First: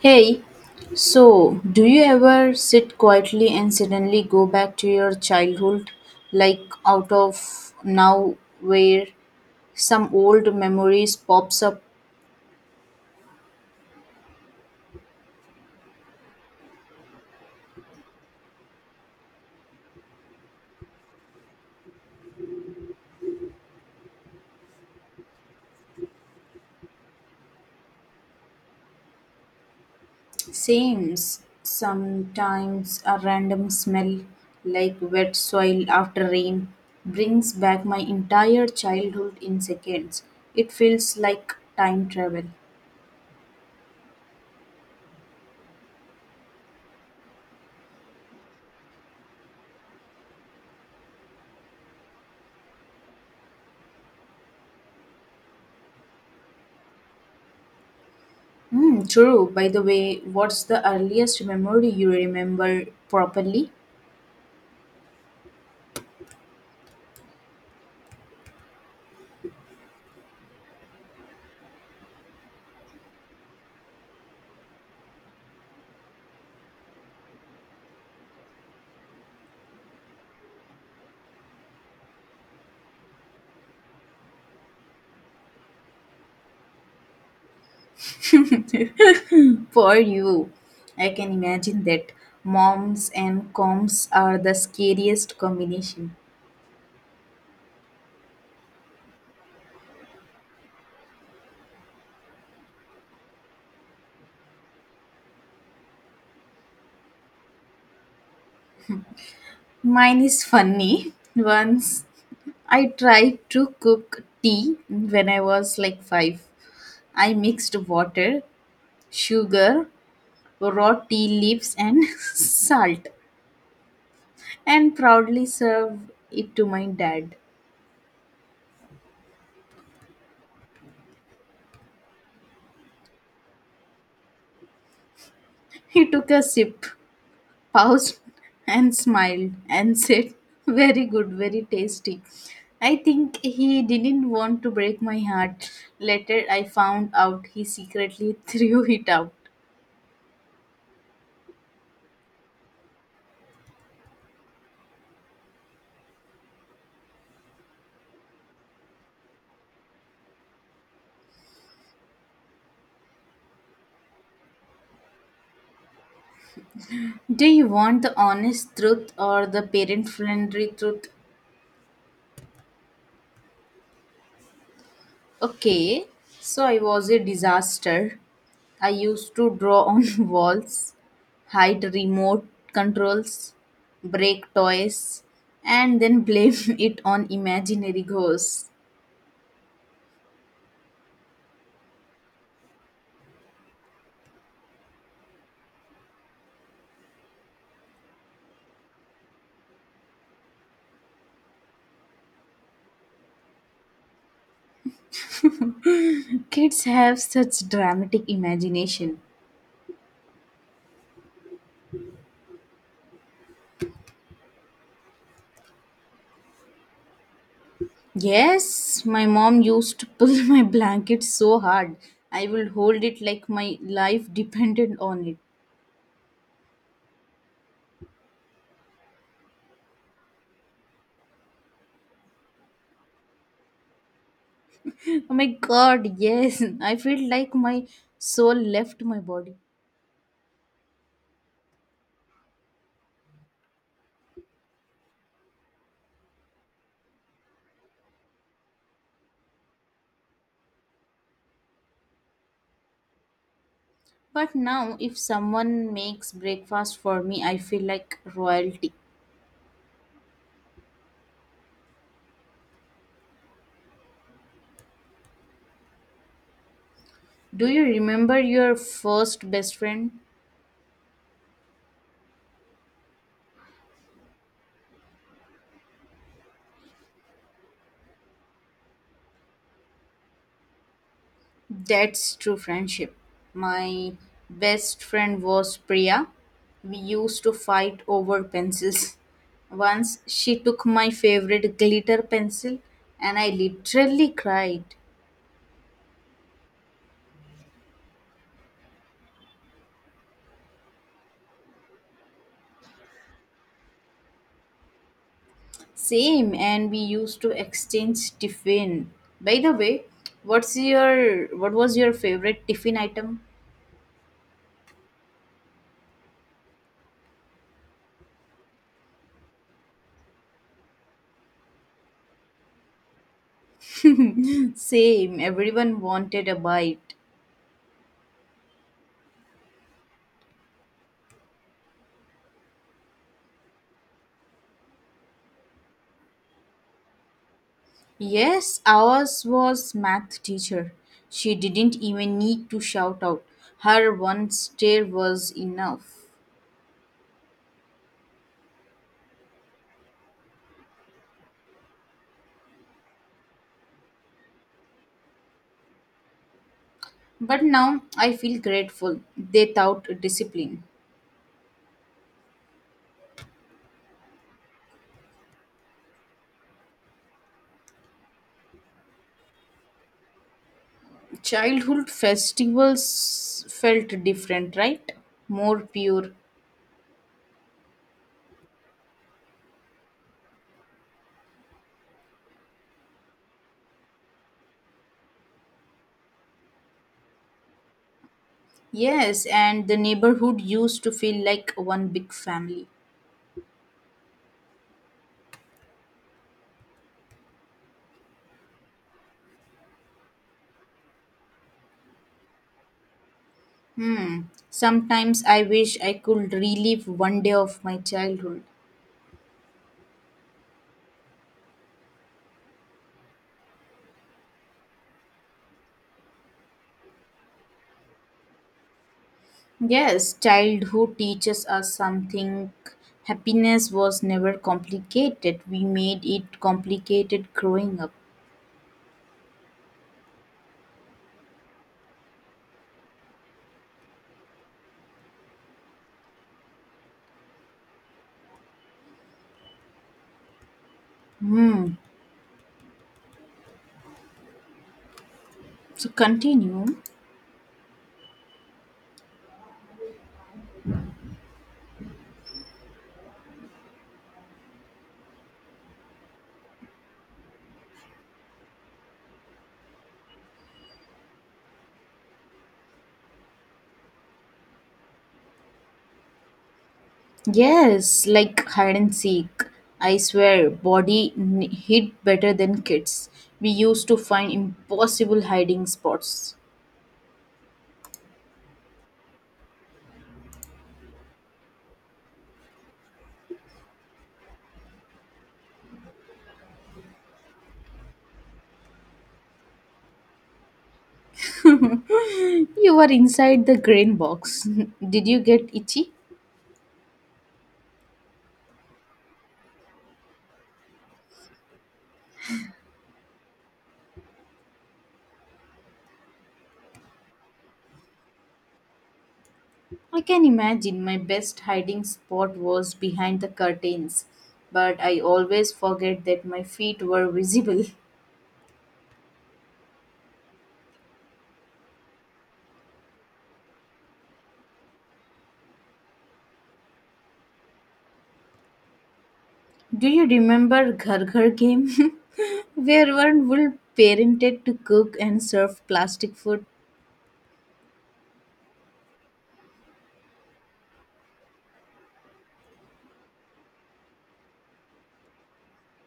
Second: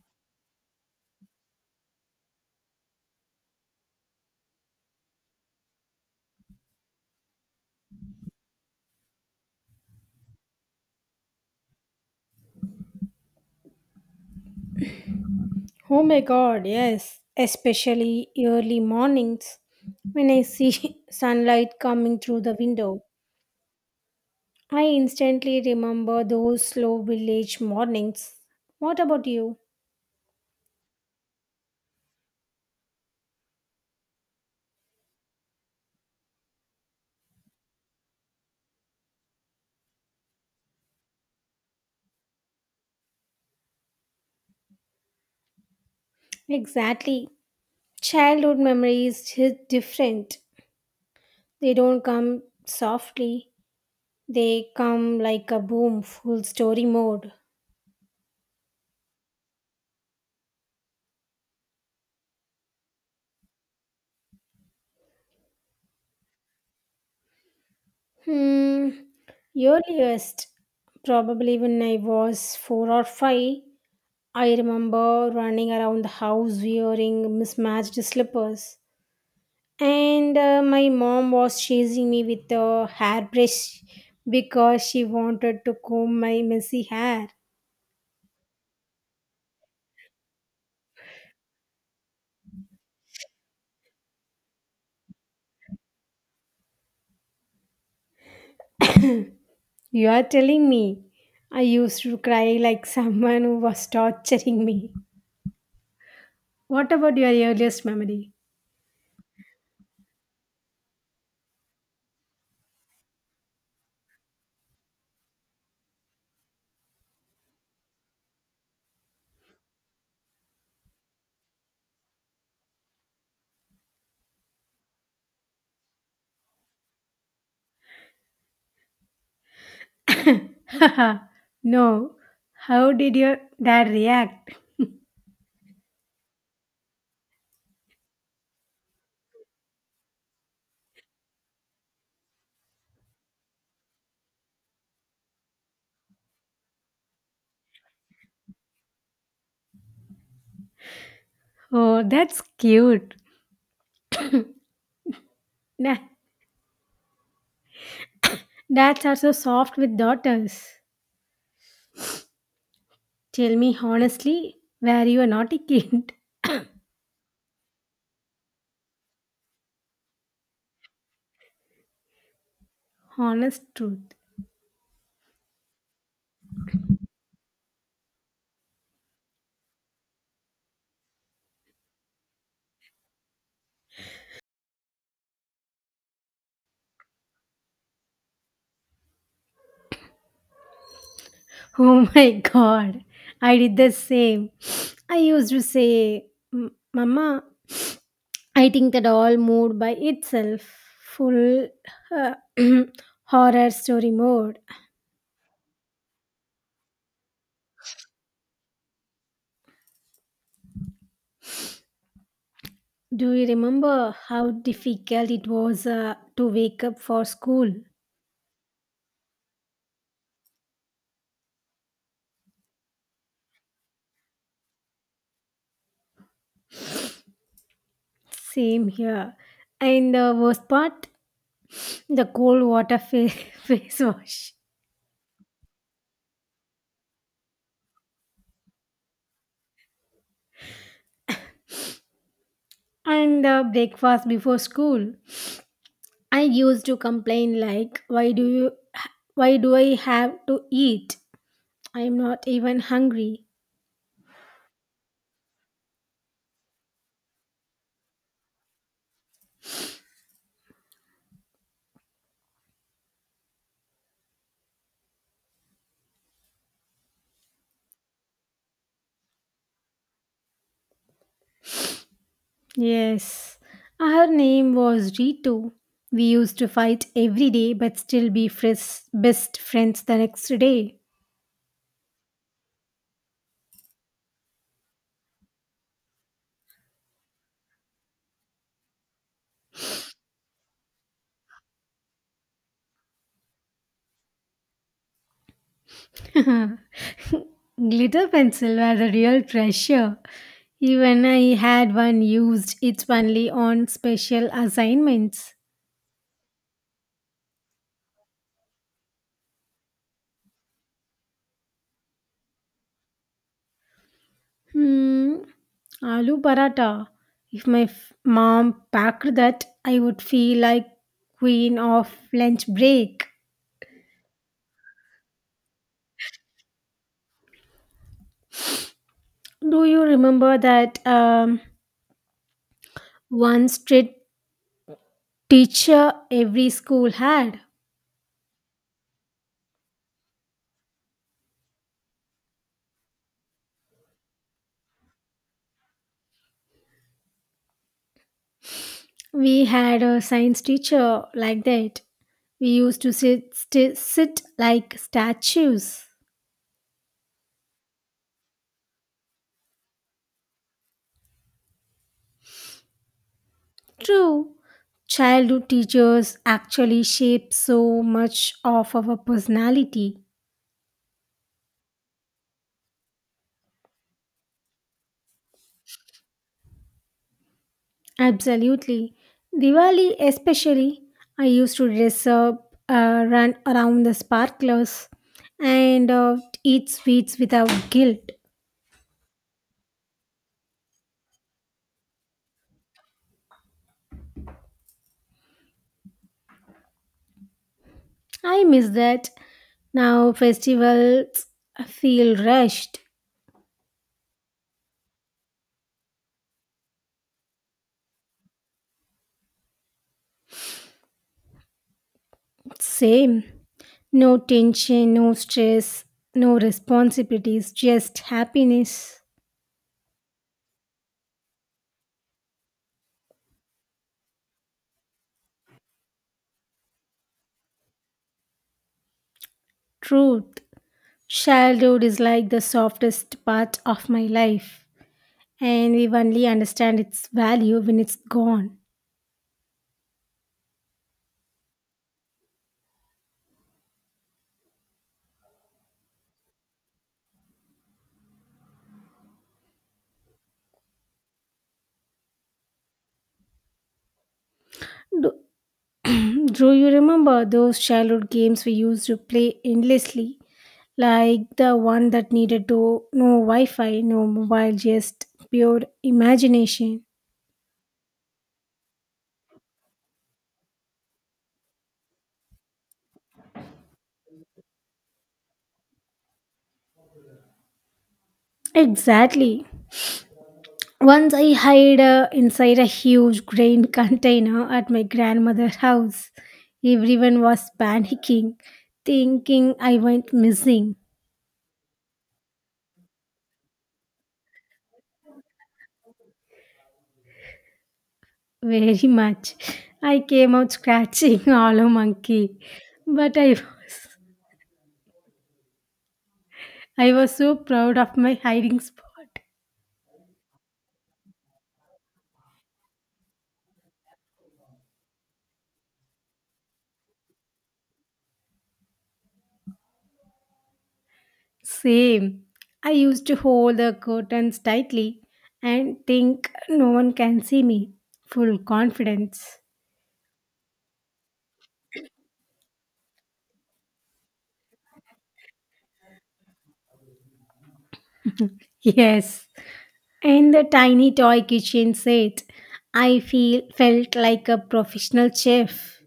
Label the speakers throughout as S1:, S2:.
S1: Hey, so do you ever sit quietly and suddenly go back to your childhood, like out of now where some old memories pops up?
S2: Oh my god, yes, especially early mornings when I see sunlight coming through the window. I instantly remember those slow village mornings. What about you?
S1: Sames. Sometimes a random smell, like wet soil after rain, brings back my entire childhood in seconds. It feels like time travel.
S2: Exactly. Childhood memories hit different. They don't come softly. They come like a boom, full story mode.
S1: Hmm, true. By the way, what's the earliest memory you remember properly?
S2: Hmm. Earliest, probably when I was four or five, I remember running around the house wearing mismatched slippers, and my mom was chasing me with a hairbrush because she wanted to comb my messy hair.
S1: For you, I can imagine that moms and coms are the scariest combination.
S2: You are telling me I used to cry like someone who was torturing me. What about your earliest memory?
S1: Mine is funny. Once I tried to cook tea when I was like five. I mixed water, sugar, raw tea leaves, and salt, and proudly served it to my dad.
S2: No. How did your dad react?
S1: He took a sip paused and smiled and said, very good, very tasty. I think he didn't want to break my heart. Later, I found out he secretly threw it out.
S2: Oh, that's cute. Da- Dads are so soft with daughters. Tell me honestly, were you are not a naughty kid?
S1: Do you want the honest truth or the parent friendly truth?
S2: Honest truth.
S1: Okay, so I was a disaster. I used to draw on walls, hide remote controls, break toys, and then blame it on imaginary ghosts.
S2: Oh my god, I did the same. I used to say, Mama, I think that all moved by itself, full uh, horror story mode.
S1: Kids have such dramatic imagination.
S2: Do you remember how difficult it was to wake up for school?
S1: Yes, my mom used to pull my blanket so hard. I would hold it like my life depended on it.
S2: Same here. And the worst part, the cold water face wash.
S1: Oh my god, yes. I feel like my soul left my body.
S2: And breakfast before school. I used to complain like, "Why do you? Why do I have to eat? I am not even hungry."
S1: But now, if someone makes breakfast for me, I feel like royalty. Do you remember your first best friend?
S2: Yes, her name was Ritu. We used to fight every day, but still be best friends the next day.
S1: That's true friendship. My best friend was Priya. We used to fight over pencils. Once she took my favorite glitter pencil and I literally cried.
S2: Glitter pencil was a real treasure. Even I had one used. It's only on special assignments.
S1: Same, and we used to exchange tiffin. By the way, what was your favorite tiffin item?
S2: Hmm, aloo paratha. If my mom packed that, I would feel like queen of lunch break.
S1: Same, everyone wanted a bite.
S2: Do you remember that one strict teacher every school had?
S1: Yes, ours was math teacher. She didn't even need to shout out. Her one stare was enough.
S2: We had a science teacher like that. We used to sit like statues.
S1: But now I feel grateful. They taught discipline.
S2: True, childhood teachers actually shape so much of our personality.
S1: Childhood festivals felt different, right? More pure.
S2: Absolutely. Diwali, especially, I used to dress up, run around the sparklers, and eat sweets without guilt.
S1: Yes, and the neighborhood used to feel like one big family.
S2: I miss that. Now festivals feel rushed.
S1: Hmm. Sometimes I wish I could relive one day of my childhood.
S2: Same. No tension, no stress, no responsibilities, just happiness,
S1: Yes, childhood teaches us something. Happiness was never complicated. We made it complicated growing up.
S2: truth. Childhood is like the softest part of my life, and we only understand its value when it's gone.
S1: Hmm. So continue.
S2: Do, do you remember those childhood games we used to play endlessly? Like the one that needed to no Wi Fi, no mobile, just pure imagination.
S1: Yes, like hide and seek. I swear, hid better than kids. We used to find impossible hiding spots.
S2: Exactly. Once I hid inside a huge grain container at my grandmother's house. Everyone was panicking, thinking I went missing.
S1: You were inside the grain box. Did you get itchy?
S2: Very much. I came out scratching hollow monkey, but I was so proud of my hiding spot.
S1: I can imagine my best hiding spot was behind the curtains, but I always forget that my feet were visible.
S2: Same. I used to hold the curtains tightly and think no one can see me. Full confidence.
S1: Do you remember Ghar Ghar game? Where one would parented to cook and serve plastic food.
S2: Yes. And the tiny toy kitchen set. I feel felt like a professional chef.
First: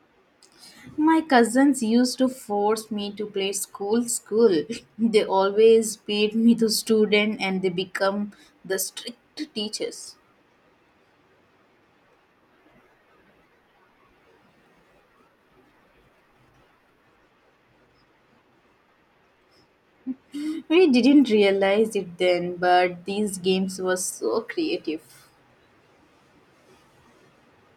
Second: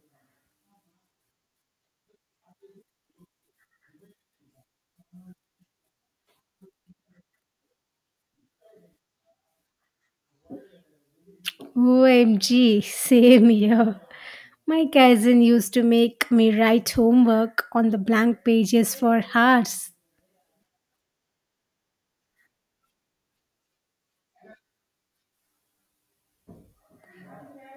S1: My cousins used to force me to play school school. They always beat me the student and they become the strict teachers.
S2: OMG, same here. My cousin used to make me write homework on the blank pages for hours.
S1: We didn't realize it then, but these games were so creative.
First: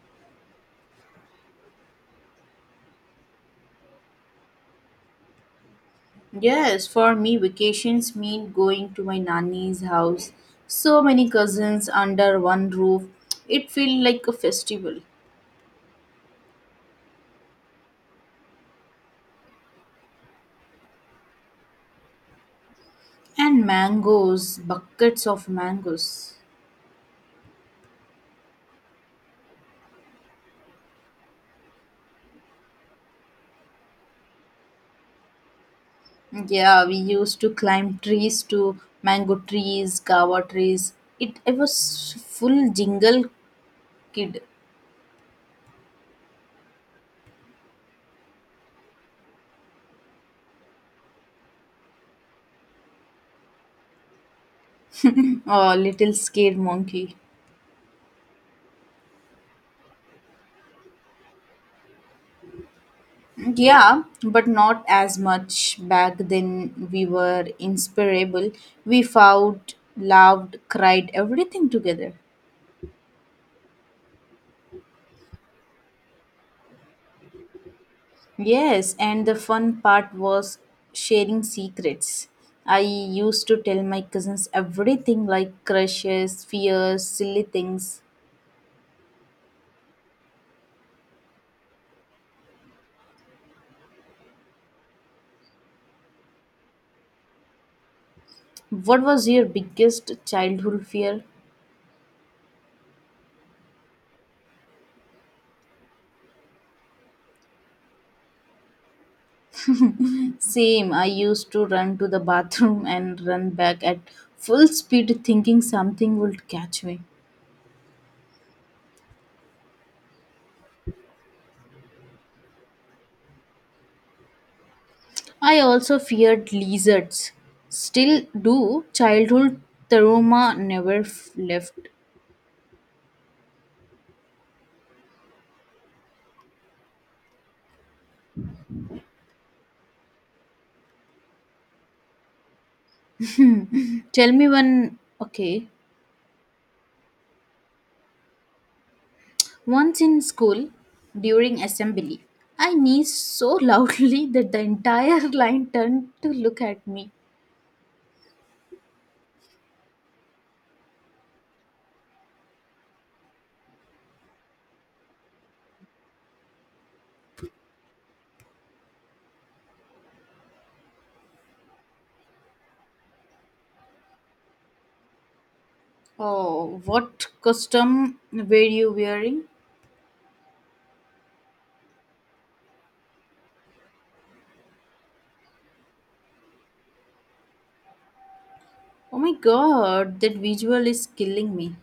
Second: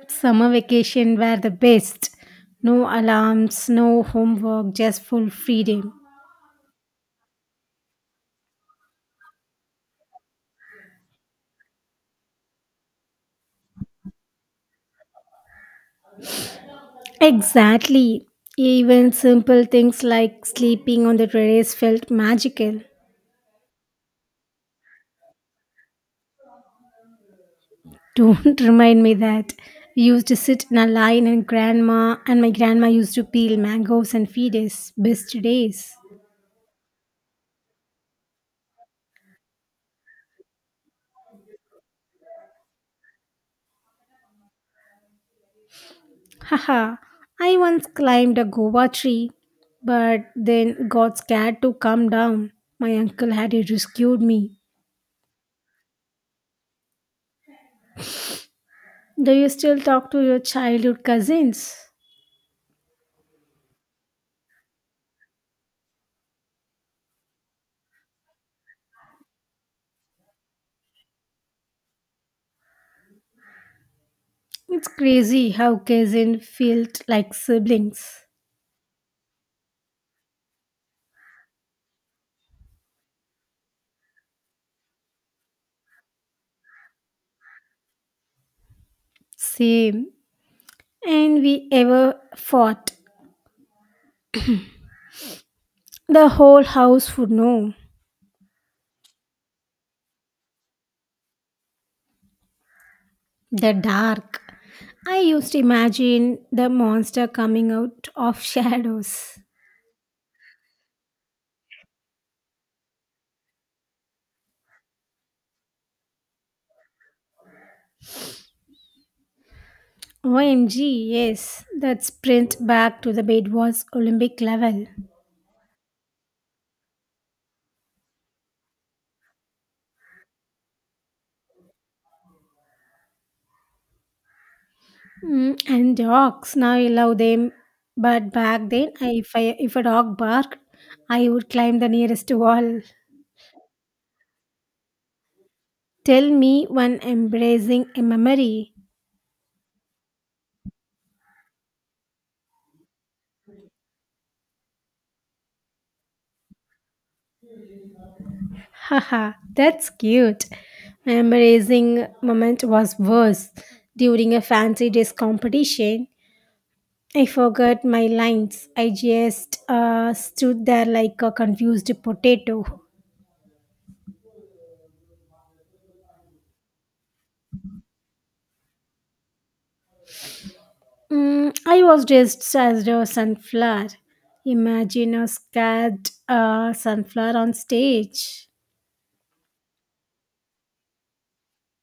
S2: Summer vacation were the best. No alarms, no homework, just full freedom.
S1: Yes, for me, vacations mean going to my nanny's house. So many cousins under one roof. It feels like a festival.
S2: Exactly. Even simple things like sleeping on the terrace felt magical.
S1: And mangoes, buckets of mangoes.
S2: Don't remind me that. We used to sit in a line and my grandma used to peel mangoes and feed us. Best days.
S1: Yeah, we used to climb trees to mango trees, kava trees. It, I was full jingle kid,
S2: Haha, I once climbed a guava tree, but then got scared to come down. My uncle had rescued me.
S1: or little scared monkey.
S2: Do you still talk to your childhood cousins?
S1: Yeah, but not as much back then. We were inseparable. We fought, loved, cried, everything together.
S2: It's crazy how cousins felt like siblings.
S1: Yes, and the fun part was sharing secrets. I used to tell my cousins everything like crushes, fears, silly things.
S2: Same. And we ever fought. The whole house would know.
S1: What was your biggest childhood fear?
S2: The dark. I used to imagine the monster coming out of shadows.
S1: Same, I used to run to the bathroom and run back at full speed thinking something would catch me.
S2: OMG, yes, that sprint back to the bed was Olympic level.
S1: I also feared lizards. Still do. Childhood trauma never left.
S2: Mm, and dogs, now I love them. But back then, if a dog barked, I would climb the nearest wall.
S1: Tell me one. Okay.
S2: Tell me one embracing a memory.
S1: Once in school, during assembly, I sneezed so loudly that the entire line turned to look at me.
S2: Haha, that's cute. My embracing moment was worse. During a fancy dress competition, I forgot my lines. I just stood there like a confused potato.
S1: Oh, what costume were you wearing?
S2: Mm, I was dressed as a sunflower. Imagine a scared sunflower on stage.
S1: Oh my god, that visual is killing me.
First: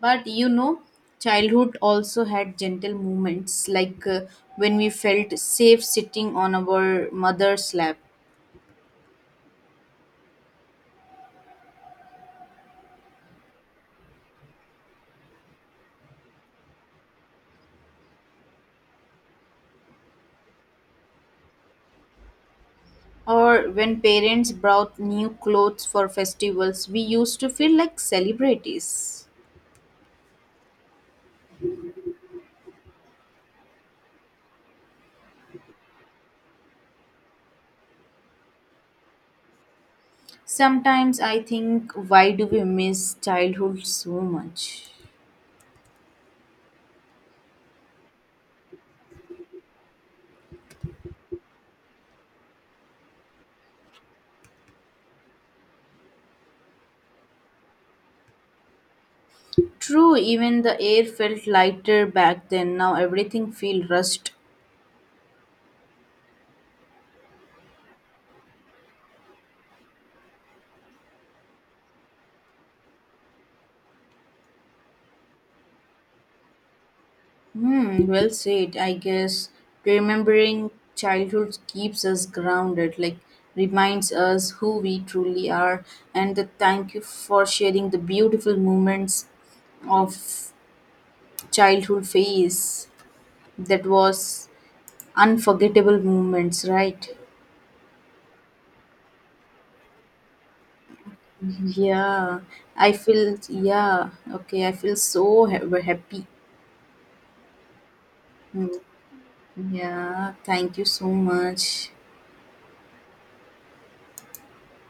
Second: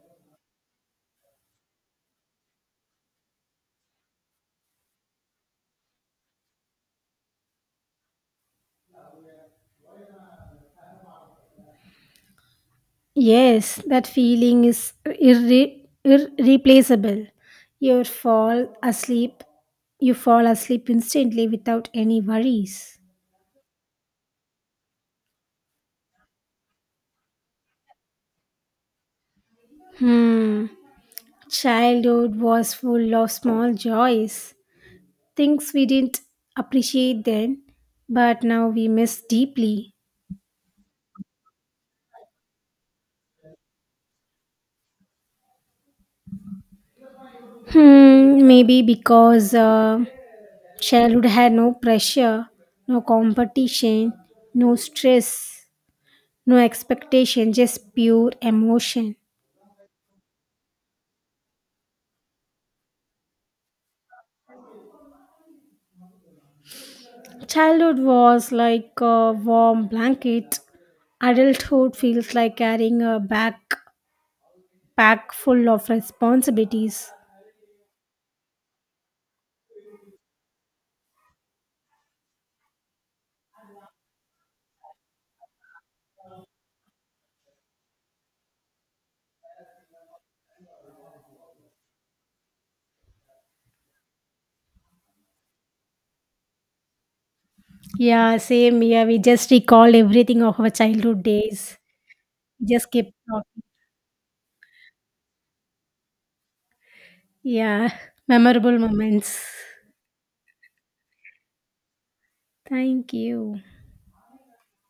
S1: But you know, childhood also had gentle moments like when we felt safe sitting on our mother's lap,
S2: Yes, that feeling is irreplaceable. You fall asleep. You fall asleep instantly without any worries.
S1: or when parents brought new clothes for festivals, we used to feel like celebrities.
S2: Hmm. Childhood was full of small joys, things we didn't appreciate then, but now we miss deeply.
S1: Sometimes I think, why do we miss childhood so much?
S2: Hmm, maybe because childhood had no pressure, no competition, no stress, no expectation, just pure emotion.
S1: True, even the air felt lighter back then. Now everything feels rushed.
S2: Childhood was like a warm blanket. Adulthood feels like carrying a backpack full of responsibilities.
S1: Hmm, well said. I guess remembering childhood keeps us grounded, like reminds us who we truly are. And the thank you for sharing the beautiful moments of childhood phase that was unforgettable moments, right?
S2: Yeah, same. Yeah, we just recalled everything of our childhood days.
S1: Yeah,
S2: Just
S1: I
S2: kept
S1: feel,
S2: talking.
S1: yeah, okay, I feel so happy.
S2: Yeah,
S1: Hmm.
S2: memorable moments.
S1: Yeah, thank you so much.
S2: Thank you.